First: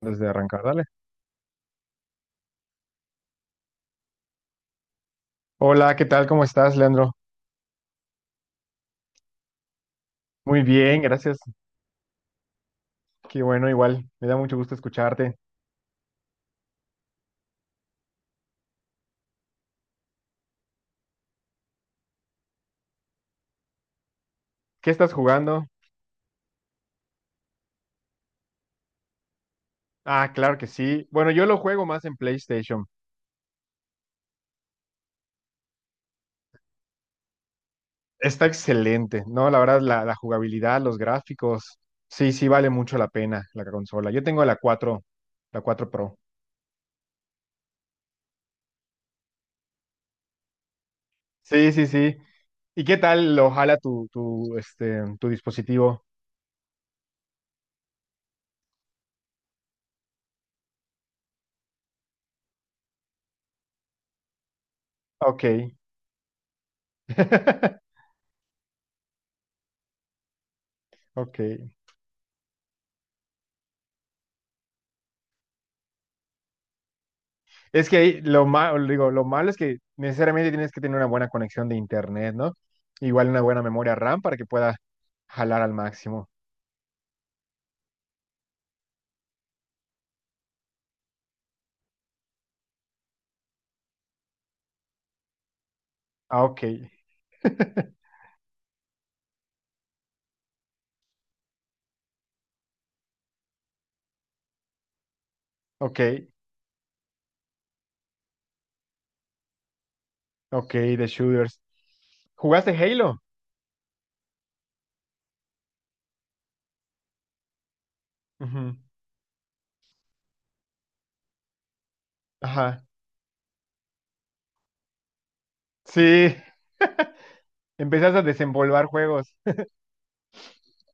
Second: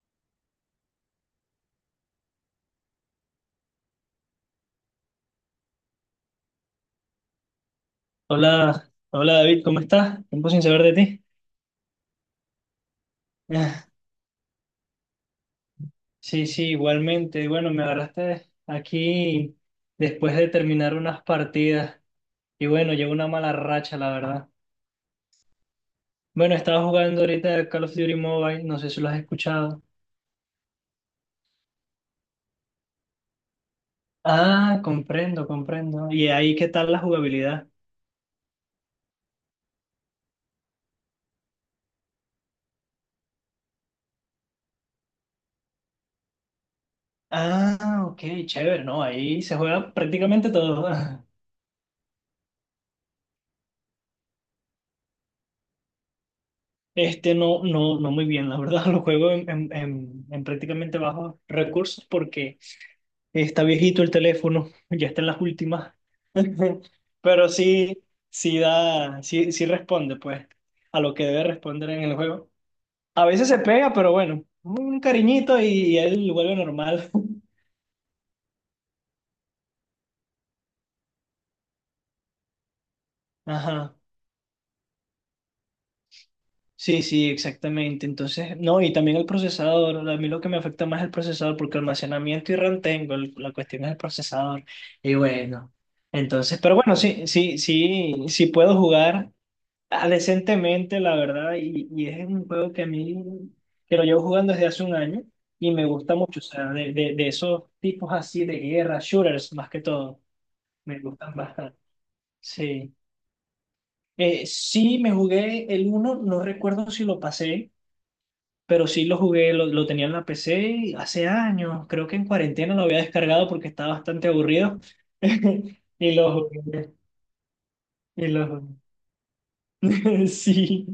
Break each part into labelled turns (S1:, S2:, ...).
S1: Desde arrancar, dale. Hola, ¿qué tal? ¿Cómo estás, Leandro?
S2: Hola, hola David, ¿cómo estás? Tiempo sin
S1: Muy
S2: saber de
S1: bien,
S2: ti.
S1: gracias. Qué bueno,
S2: Ah,
S1: igual. Me da mucho gusto escucharte.
S2: Sí, sí, igualmente. Bueno, me agarraste aquí después de terminar unas partidas y bueno, llevo una mala racha, la verdad.
S1: ¿Qué estás jugando?
S2: Bueno, estaba jugando ahorita Call of Duty Mobile, no sé si lo has escuchado.
S1: Ah, claro que sí. Bueno, yo lo juego más en PlayStation.
S2: Ah, comprendo, comprendo. ¿Y ahí qué tal la jugabilidad?
S1: Está excelente, ¿no? La verdad, la jugabilidad, los gráficos. Sí, sí, vale mucho la pena la consola. Yo tengo la cuatro Pro.
S2: Ah, ok, chévere, ¿no? Ahí se juega prácticamente todo.
S1: Sí, sí, sí. ¿Y qué tal lo jala tu dispositivo?
S2: Este no, no, no muy bien, la verdad, lo juego en prácticamente bajos recursos porque está viejito el teléfono, ya está en las
S1: Ok.
S2: últimas. Pero sí, sí da, sí, sí responde, pues, a lo que
S1: Ok.
S2: debe responder en el juego. A veces se pega, pero bueno, un cariñito y él vuelve normal.
S1: Es que ahí lo malo, digo, lo malo es que necesariamente tienes que tener una buena conexión de internet, ¿no? Igual una buena memoria
S2: Ajá.
S1: RAM para que pueda jalar al máximo.
S2: Sí, sí, exactamente. Entonces, no, y también el procesador. A mí lo que me afecta más es el procesador, porque almacenamiento y RAM tengo, la cuestión es el procesador. Y bueno,
S1: Ah,
S2: entonces,
S1: ok.
S2: pero bueno, sí, sí, sí, sí puedo jugar. Ah, decentemente, la verdad, y es un juego que a mí, que lo llevo jugando desde hace un año y me
S1: Ok,
S2: gusta mucho, o sea, de esos tipos así de guerra, shooters más que todo,
S1: ok,
S2: me
S1: de
S2: gustan
S1: shooters.
S2: bastante.
S1: ¿Jugaste
S2: Sí.
S1: Halo?
S2: Sí, me jugué el uno, no recuerdo si lo pasé,
S1: Ujú.
S2: pero sí lo jugué, lo tenía en la PC hace años, creo que en cuarentena lo
S1: Ajá.
S2: había descargado porque estaba bastante aburrido y lo
S1: Sí,
S2: jugué,
S1: empezaste a
S2: y lo jugué.
S1: desenvolver juegos.
S2: Sí.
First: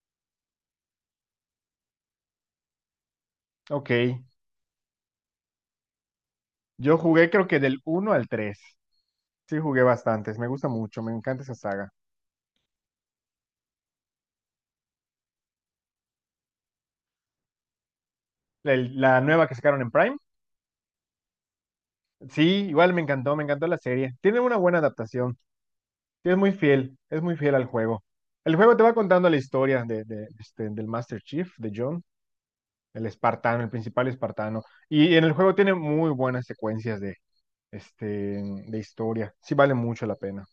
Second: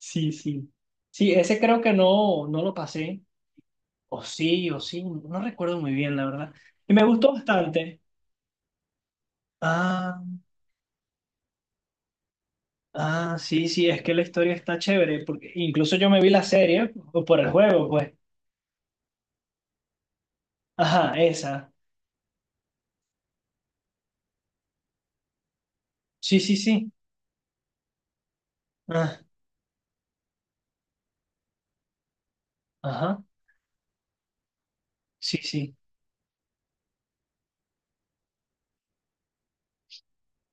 S2: Sí, sí. Sí, ese creo que no, no lo pasé.
S1: Ok,
S2: O sí, no recuerdo muy bien, la verdad. Y
S1: yo
S2: me
S1: jugué
S2: gustó
S1: creo que del
S2: bastante.
S1: uno al 3. Sí, jugué
S2: Ah,
S1: bastantes, me gusta mucho, me encanta esa saga.
S2: ah, sí, sí, es que la historia está chévere, porque incluso yo me vi la serie o por el juego, pues.
S1: La nueva que sacaron en Prime,
S2: Ajá, esa.
S1: sí, igual me encantó la serie. Tiene una buena adaptación. Sí,
S2: Sí, sí, sí.
S1: es muy fiel al juego. El juego te va
S2: Ah,
S1: contando la historia del Master Chief, de John, el
S2: ajá,
S1: espartano, el principal espartano. Y en el
S2: sí,
S1: juego tiene
S2: sí.
S1: muy buenas secuencias de, de historia. Sí vale mucho la pena.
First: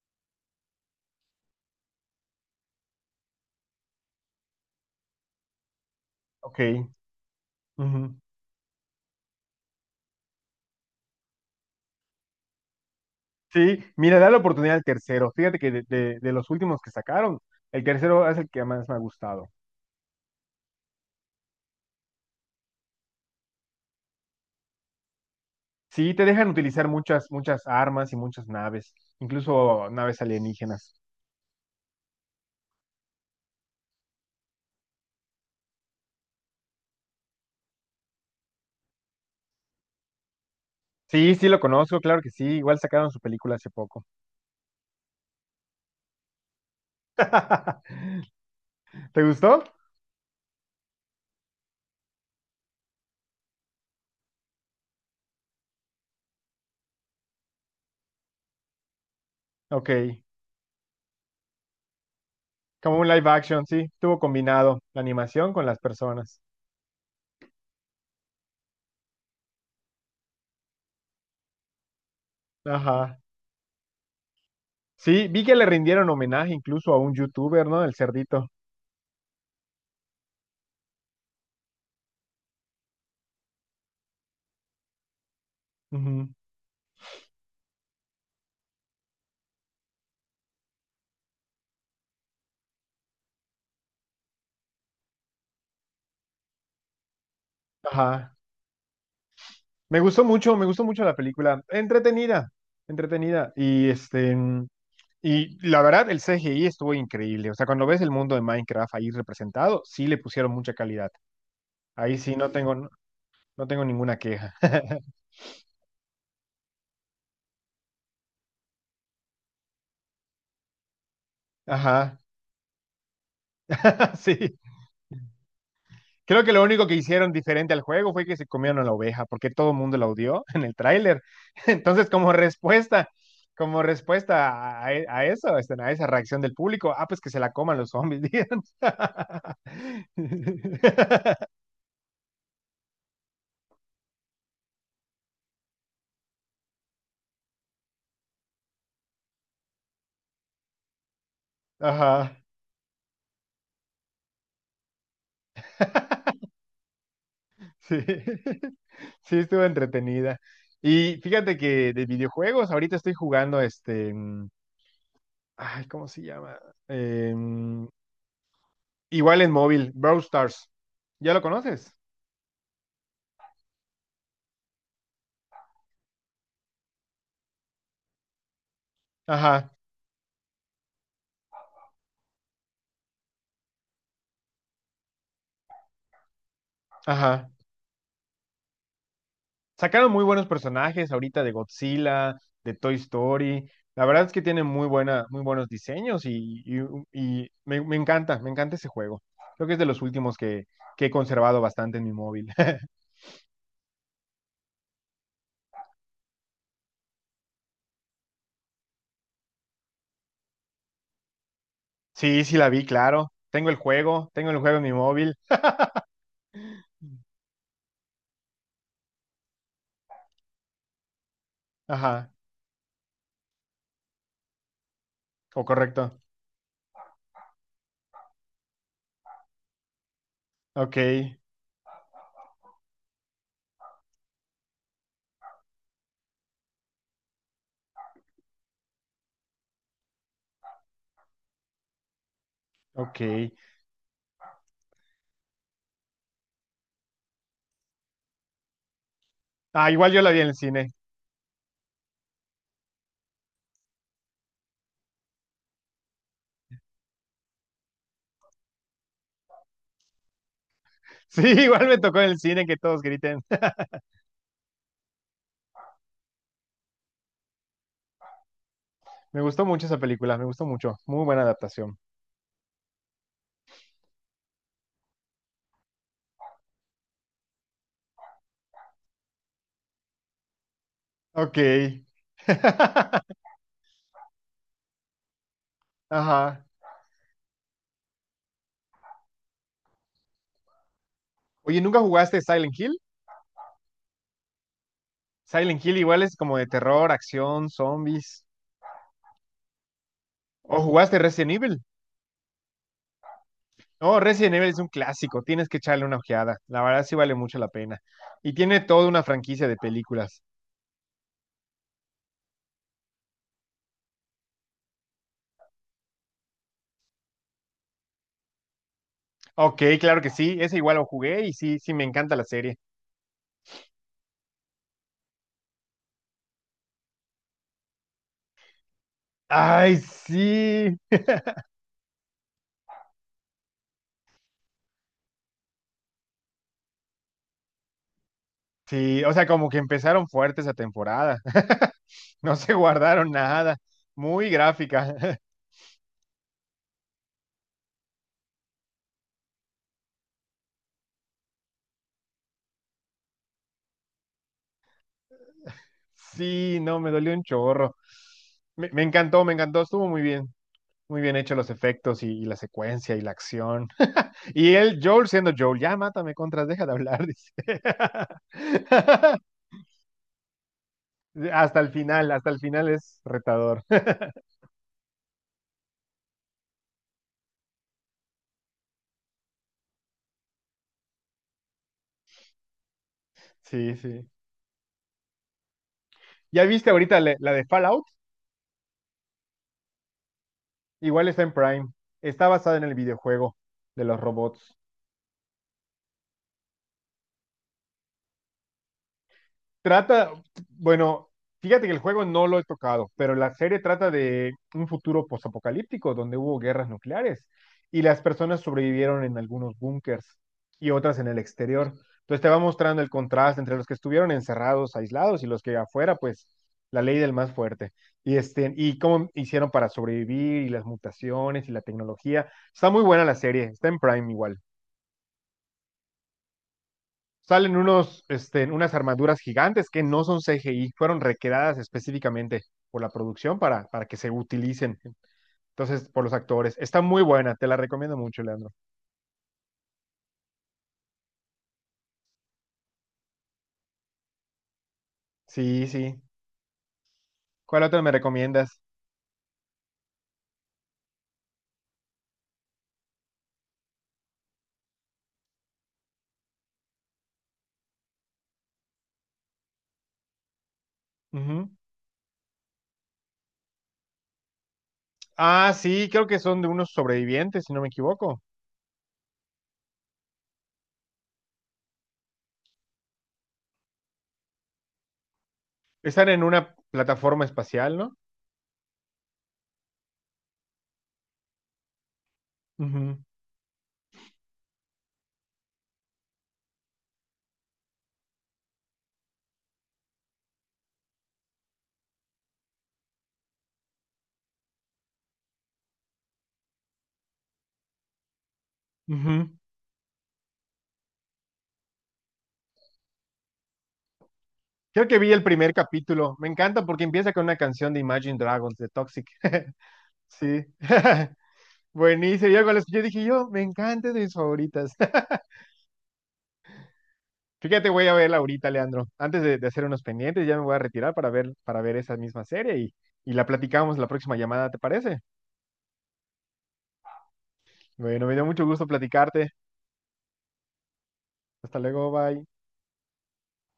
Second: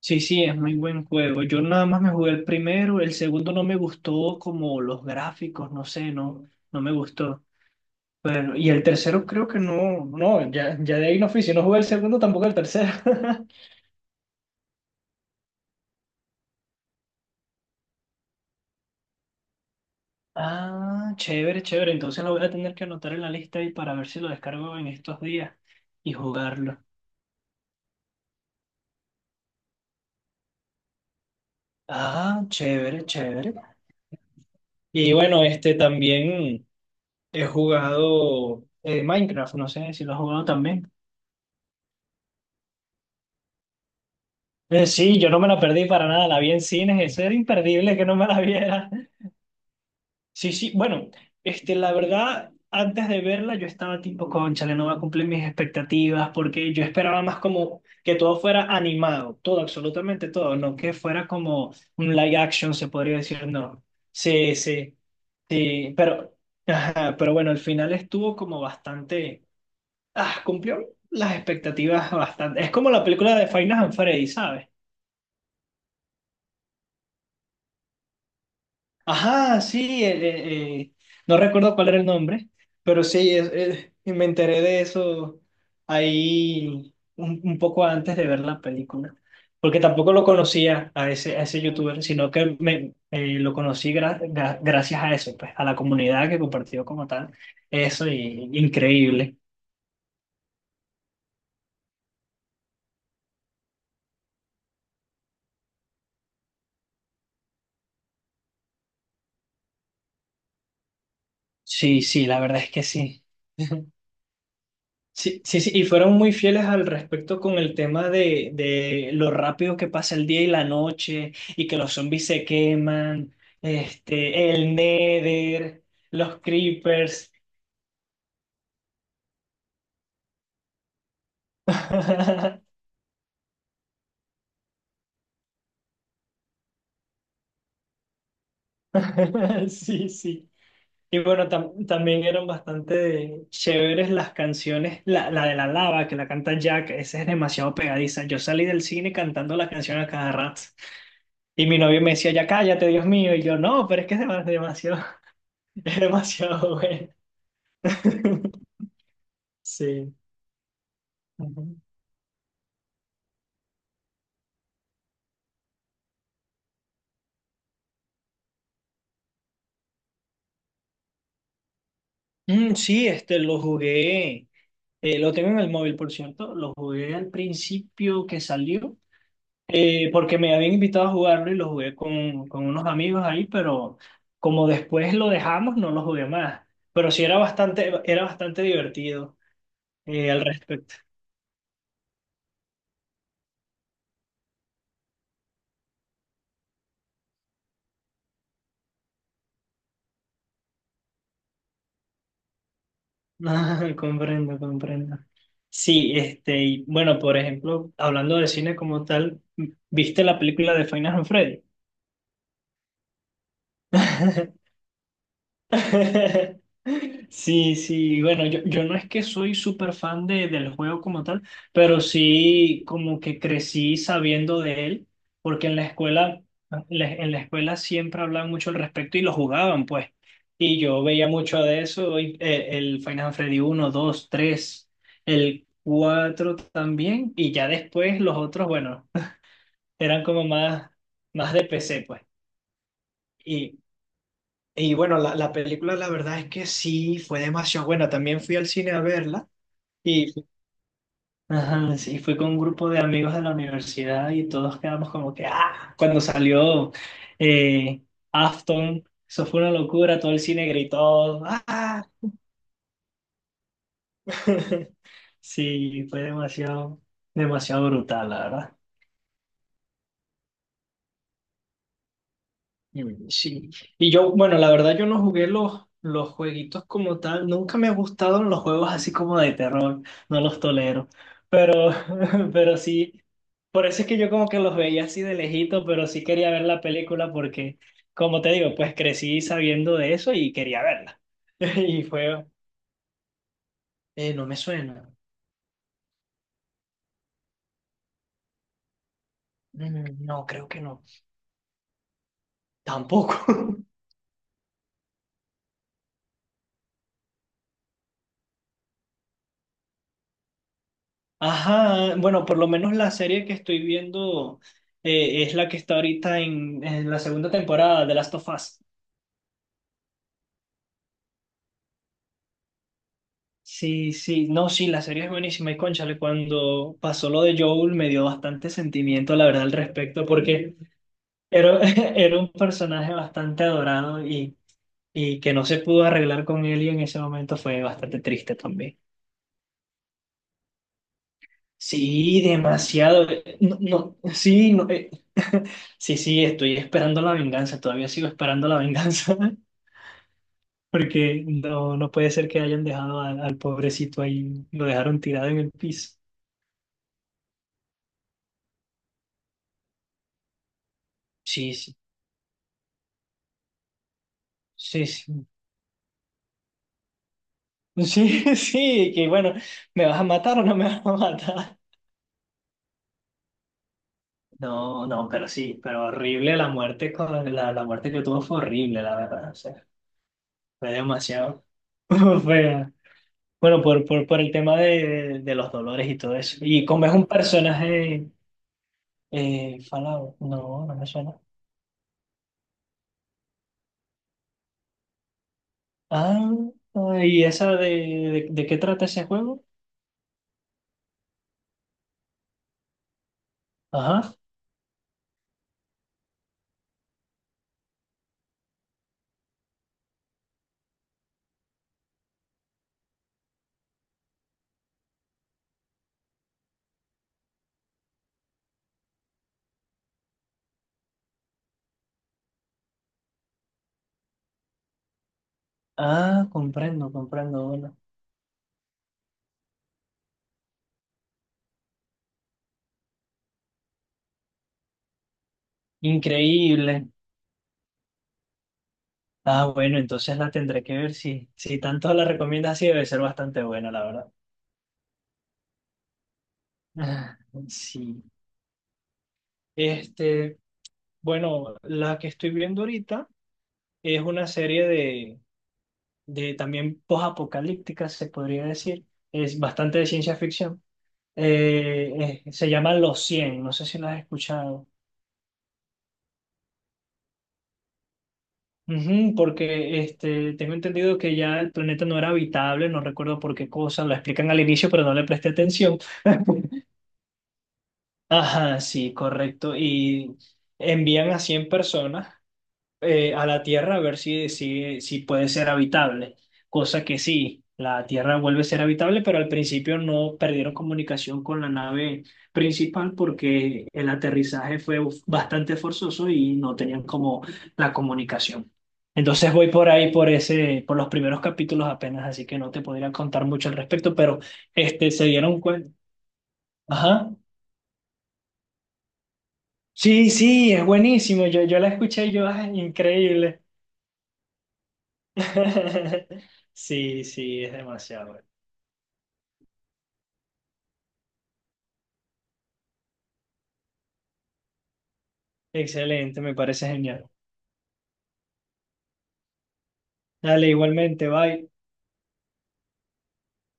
S2: Sí, sí, es muy buen juego. Yo nada más me jugué el primero, el segundo no me gustó como los gráficos, no sé, no,
S1: Ok.
S2: no me gustó.
S1: Ujú.
S2: Bueno, y el tercero creo que no, no, ya, ya de ahí no fui, si no jugué el segundo, tampoco el tercero.
S1: Sí, mira, da la oportunidad al tercero. Fíjate que de los últimos que sacaron, el tercero es el que más me ha gustado.
S2: Ah, chévere, chévere, entonces lo voy a tener que anotar en la lista y para ver si lo descargo en estos días y
S1: Sí, te dejan
S2: jugarlo.
S1: utilizar muchas, muchas armas y muchas naves, incluso naves alienígenas.
S2: Ah, chévere, chévere. Y bueno, este también he jugado Minecraft, no sé si lo has jugado también.
S1: Sí, sí lo conozco, claro que sí. Igual sacaron su película hace poco.
S2: Sí, yo no me la perdí para nada, la vi en cines, eso era imperdible que no me la viera.
S1: ¿Te gustó?
S2: Sí, sí, bueno, este, la verdad, antes de verla yo estaba tipo, cónchale, no va a cumplir mis expectativas, porque yo esperaba más como que todo fuera animado, todo,
S1: Ok.
S2: absolutamente todo, no que fuera como un live action, se
S1: Como un
S2: podría
S1: live
S2: decir,
S1: action, sí.
S2: no.
S1: Estuvo
S2: Sí,
S1: combinado
S2: sí,
S1: la animación con las
S2: sí, pero,
S1: personas.
S2: ajá, pero bueno, al final estuvo como bastante, ah, cumplió las expectativas bastante. Es como la
S1: Ajá.
S2: película de Five Nights at Freddy's, ¿sabes?
S1: Sí, vi que le rindieron homenaje incluso a un youtuber, ¿no? El cerdito.
S2: Ajá, sí, no recuerdo cuál era el nombre, pero sí, y me enteré de eso
S1: Ujú.
S2: ahí un poco antes de ver la película, porque tampoco lo conocía a ese youtuber, sino que me, lo conocí gracias a eso, pues, a la comunidad que compartió como tal, eso,
S1: Ajá.
S2: y increíble.
S1: Me gustó mucho la película. Entretenida, entretenida. Y este, y la verdad, el CGI estuvo increíble. O sea, cuando ves el mundo de Minecraft ahí representado, sí le pusieron mucha calidad.
S2: Sí,
S1: Ahí
S2: sí,
S1: sí
S2: la verdad es que
S1: no
S2: sí.
S1: no tengo ninguna queja.
S2: Sí, sí, sí, y fueron muy fieles al respecto con el tema de lo rápido que pasa el día y la noche, y que los
S1: Ajá.
S2: zombies se queman,
S1: Sí.
S2: este, el Nether, los
S1: Creo que lo único que
S2: creepers.
S1: hicieron diferente al juego fue que se comieron a la oveja, porque todo el mundo la odió en el tráiler. Entonces, como respuesta a, a eso, a esa reacción del público, ah, pues que se la coman los zombies, digan.
S2: Sí, sí. Y bueno, también eran bastante chéveres las canciones. La de la lava que la canta Jack, esa es demasiado pegadiza. Yo salí del cine cantando la canción a cada rato. Y mi novio me decía,
S1: Ajá,
S2: ya cállate, Dios mío. Y yo, no, pero es que es demasiado. Es demasiado bueno.
S1: sí. Sí, estuvo
S2: Sí.
S1: entretenida. Y fíjate
S2: Ujú.
S1: que de videojuegos, ahorita estoy jugando ¿cómo se llama? Em, Igual en móvil, Brawl Stars. ¿Ya lo conoces?
S2: Mm, sí, este lo jugué. Lo tengo en el móvil, por cierto. Lo jugué al principio que salió,
S1: Ajá,
S2: porque me habían invitado a jugarlo y lo jugué con unos amigos ahí, pero como después lo dejamos, no lo jugué más. Pero sí
S1: ajá.
S2: era bastante divertido
S1: Sacaron muy
S2: al
S1: buenos
S2: respecto.
S1: personajes ahorita de Godzilla, de Toy Story. La verdad es que tienen muy buena, muy buenos diseños y me encanta ese juego. Creo que es de los que he conservado bastante en mi móvil.
S2: Ah, comprendo, comprendo. Sí, este, y bueno, por ejemplo, hablando de cine como tal, ¿viste la película de Final and Freddy?
S1: Sí, sí la vi, claro. Tengo el juego en mi móvil.
S2: Sí, sí, bueno, yo no es que soy súper fan de, del juego como tal, pero
S1: Ajá,
S2: sí como que crecí sabiendo de él,
S1: o
S2: porque en la
S1: correcto.
S2: escuela, en la escuela siempre hablaban mucho al respecto y lo jugaban, pues. Y
S1: Ok,
S2: yo veía mucho de eso, y, el Final Freddy uno, 2, 3, el 4 también, y ya después los otros, bueno, eran como más, más de PC, pues.
S1: ok.
S2: Y bueno, la película la verdad es que sí, fue demasiado buena. También fui al cine a verla
S1: Ah, igual yo la
S2: y
S1: vi en el cine.
S2: ajá, sí, fui con un grupo de amigos de la universidad y todos quedamos como que, ah, cuando salió eh, Afton, eso fue una locura, todo el cine
S1: Sí,
S2: gritó,
S1: igual me
S2: ah,
S1: tocó en el cine que todos griten.
S2: sí, fue demasiado, demasiado brutal, la verdad.
S1: Me gustó mucho esa película, me gustó mucho. Muy buena adaptación.
S2: Mm, sí, y yo, bueno, la verdad yo no jugué los jueguitos como tal, nunca me gustaron los juegos así como de terror, no los tolero,
S1: Ok.
S2: pero, pero sí, por eso es que yo como que los veía así de lejito, pero sí quería ver
S1: Ajá.
S2: la película porque, como te digo, pues crecí sabiendo de eso y quería verla.
S1: Oye, ¿nunca
S2: Y
S1: jugaste
S2: fue,
S1: Silent Hill?
S2: no me suena.
S1: Silent Hill igual es como de terror, acción, zombies.
S2: Mm, no, creo que
S1: ¿O
S2: no,
S1: jugaste Resident Evil?
S2: tampoco.
S1: No, Resident Evil es un clásico, tienes que echarle una ojeada. La verdad sí vale mucho la pena. Y tiene toda una franquicia de películas.
S2: Ajá, bueno, por lo menos la serie que estoy viendo es la que está ahorita en la segunda temporada de Last of Us.
S1: Ok, claro que sí, ese igual lo jugué y sí, sí, me encanta la serie.
S2: Sí, sí, no, sí, la serie es buenísima y cónchale, cuando pasó lo de Joel me dio bastante sentimiento, la verdad, al
S1: Ay,
S2: respecto, porque
S1: sí.
S2: era, era un personaje bastante adorado y que no se pudo arreglar con él y en ese momento fue bastante triste también.
S1: Sí, o sea, como que empezaron fuerte esa temporada.
S2: Sí,
S1: No se
S2: demasiado.
S1: guardaron nada.
S2: No, no,
S1: Muy
S2: sí, no,
S1: gráfica.
S2: sí, sí, estoy esperando la venganza, todavía sigo esperando la venganza, porque no, no puede ser que hayan dejado al, al pobrecito ahí, lo dejaron tirado en el piso.
S1: Sí, no, me dolió un chorro. Me encantó, me encantó, estuvo muy bien. Muy bien hechos los
S2: Sí, sí,
S1: efectos y la secuencia y la acción. Y él,
S2: sí,
S1: Joel,
S2: sí,
S1: siendo Joel, ya mátame contras, deja de hablar, dice.
S2: sí, sí, que bueno, ¿me vas a matar o no me vas a matar?
S1: Hasta el final es retador.
S2: No, no, pero sí, pero horrible la muerte, con la, la muerte que tuvo fue horrible, la verdad, o sea, fue demasiado fea. Bueno,
S1: Sí, sí.
S2: por el tema de los dolores y todo eso.
S1: ¿Ya
S2: Y
S1: viste
S2: como es
S1: ahorita
S2: un
S1: la de Fallout?
S2: personaje Fallout, no, no me
S1: Igual
S2: suena.
S1: está en Prime. Está basada en el videojuego de los robots.
S2: Ah, ¿y esa de qué trata ese juego?
S1: Trata, bueno, fíjate que el juego no lo he tocado, pero la serie trata
S2: Ajá.
S1: de un futuro posapocalíptico donde hubo guerras nucleares y las personas sobrevivieron en algunos búnkers y otras en el exterior. Entonces te va mostrando el contraste entre los que estuvieron encerrados, aislados y los que afuera, pues la ley del más fuerte. Y este, y cómo hicieron para sobrevivir y las mutaciones y la tecnología. Está muy buena la serie, está en Prime igual.
S2: Ah, comprendo, comprendo.
S1: Salen
S2: Bueno,
S1: unos, este, unas armaduras gigantes que no son CGI, fueron recreadas específicamente por la producción para que se utilicen. Entonces, por los actores. Está
S2: increíble.
S1: muy buena, te la recomiendo mucho, Leandro.
S2: Ah, bueno, entonces la tendré que ver si, si tanto la recomiendas así, debe ser bastante buena, la verdad.
S1: Sí, sí.
S2: Ah,
S1: ¿Cuál otra me
S2: Sí.
S1: recomiendas?
S2: Este, bueno, la que estoy viendo ahorita es una serie de también posapocalípticas, se podría decir. Es bastante de ciencia ficción.
S1: Ujú.
S2: Se llama Los cien, no sé si lo has escuchado.
S1: Ah, sí, creo que son de unos sobrevivientes, si no me equivoco.
S2: Ujú, porque este, tengo entendido que ya el planeta no era habitable, no recuerdo por qué cosa, lo explican al inicio, pero no le presté atención.
S1: Están en una plataforma espacial, ¿no?
S2: Ajá, sí, correcto. Y envían a 100 personas
S1: Ujú,
S2: a la Tierra a ver si, si, si puede ser habitable. Cosa que sí, la Tierra vuelve a ser habitable, pero al principio no perdieron comunicación con la nave principal porque el aterrizaje fue bastante forzoso y no tenían como la comunicación.
S1: ujú.
S2: Entonces voy por ahí, por ese, por los primeros capítulos apenas, así que no te podría contar mucho al respecto, pero
S1: Creo
S2: este,
S1: que
S2: se
S1: vi el
S2: dieron
S1: primer
S2: cuenta.
S1: capítulo. Me encanta porque
S2: Ajá.
S1: empieza con una canción de Imagine Dragons, de Toxic.
S2: Sí,
S1: Sí.
S2: sí, es buenísimo. Yo la escuché y yo,
S1: Buenísimo. Yo, cuando
S2: ay,
S1: la escuché dije yo, me
S2: increíble.
S1: encanta es de mis favoritas.
S2: Sí, sí, es
S1: Fíjate, voy a verla
S2: demasiado.
S1: ahorita, Leandro. Antes de hacer unos pendientes, ya me voy a retirar para ver esa misma serie y la platicamos la próxima llamada, ¿te parece?
S2: Excelente, me parece genial.
S1: Bueno, me dio mucho gusto platicarte.
S2: Dale, igualmente, bye.
S1: Hasta luego, bye.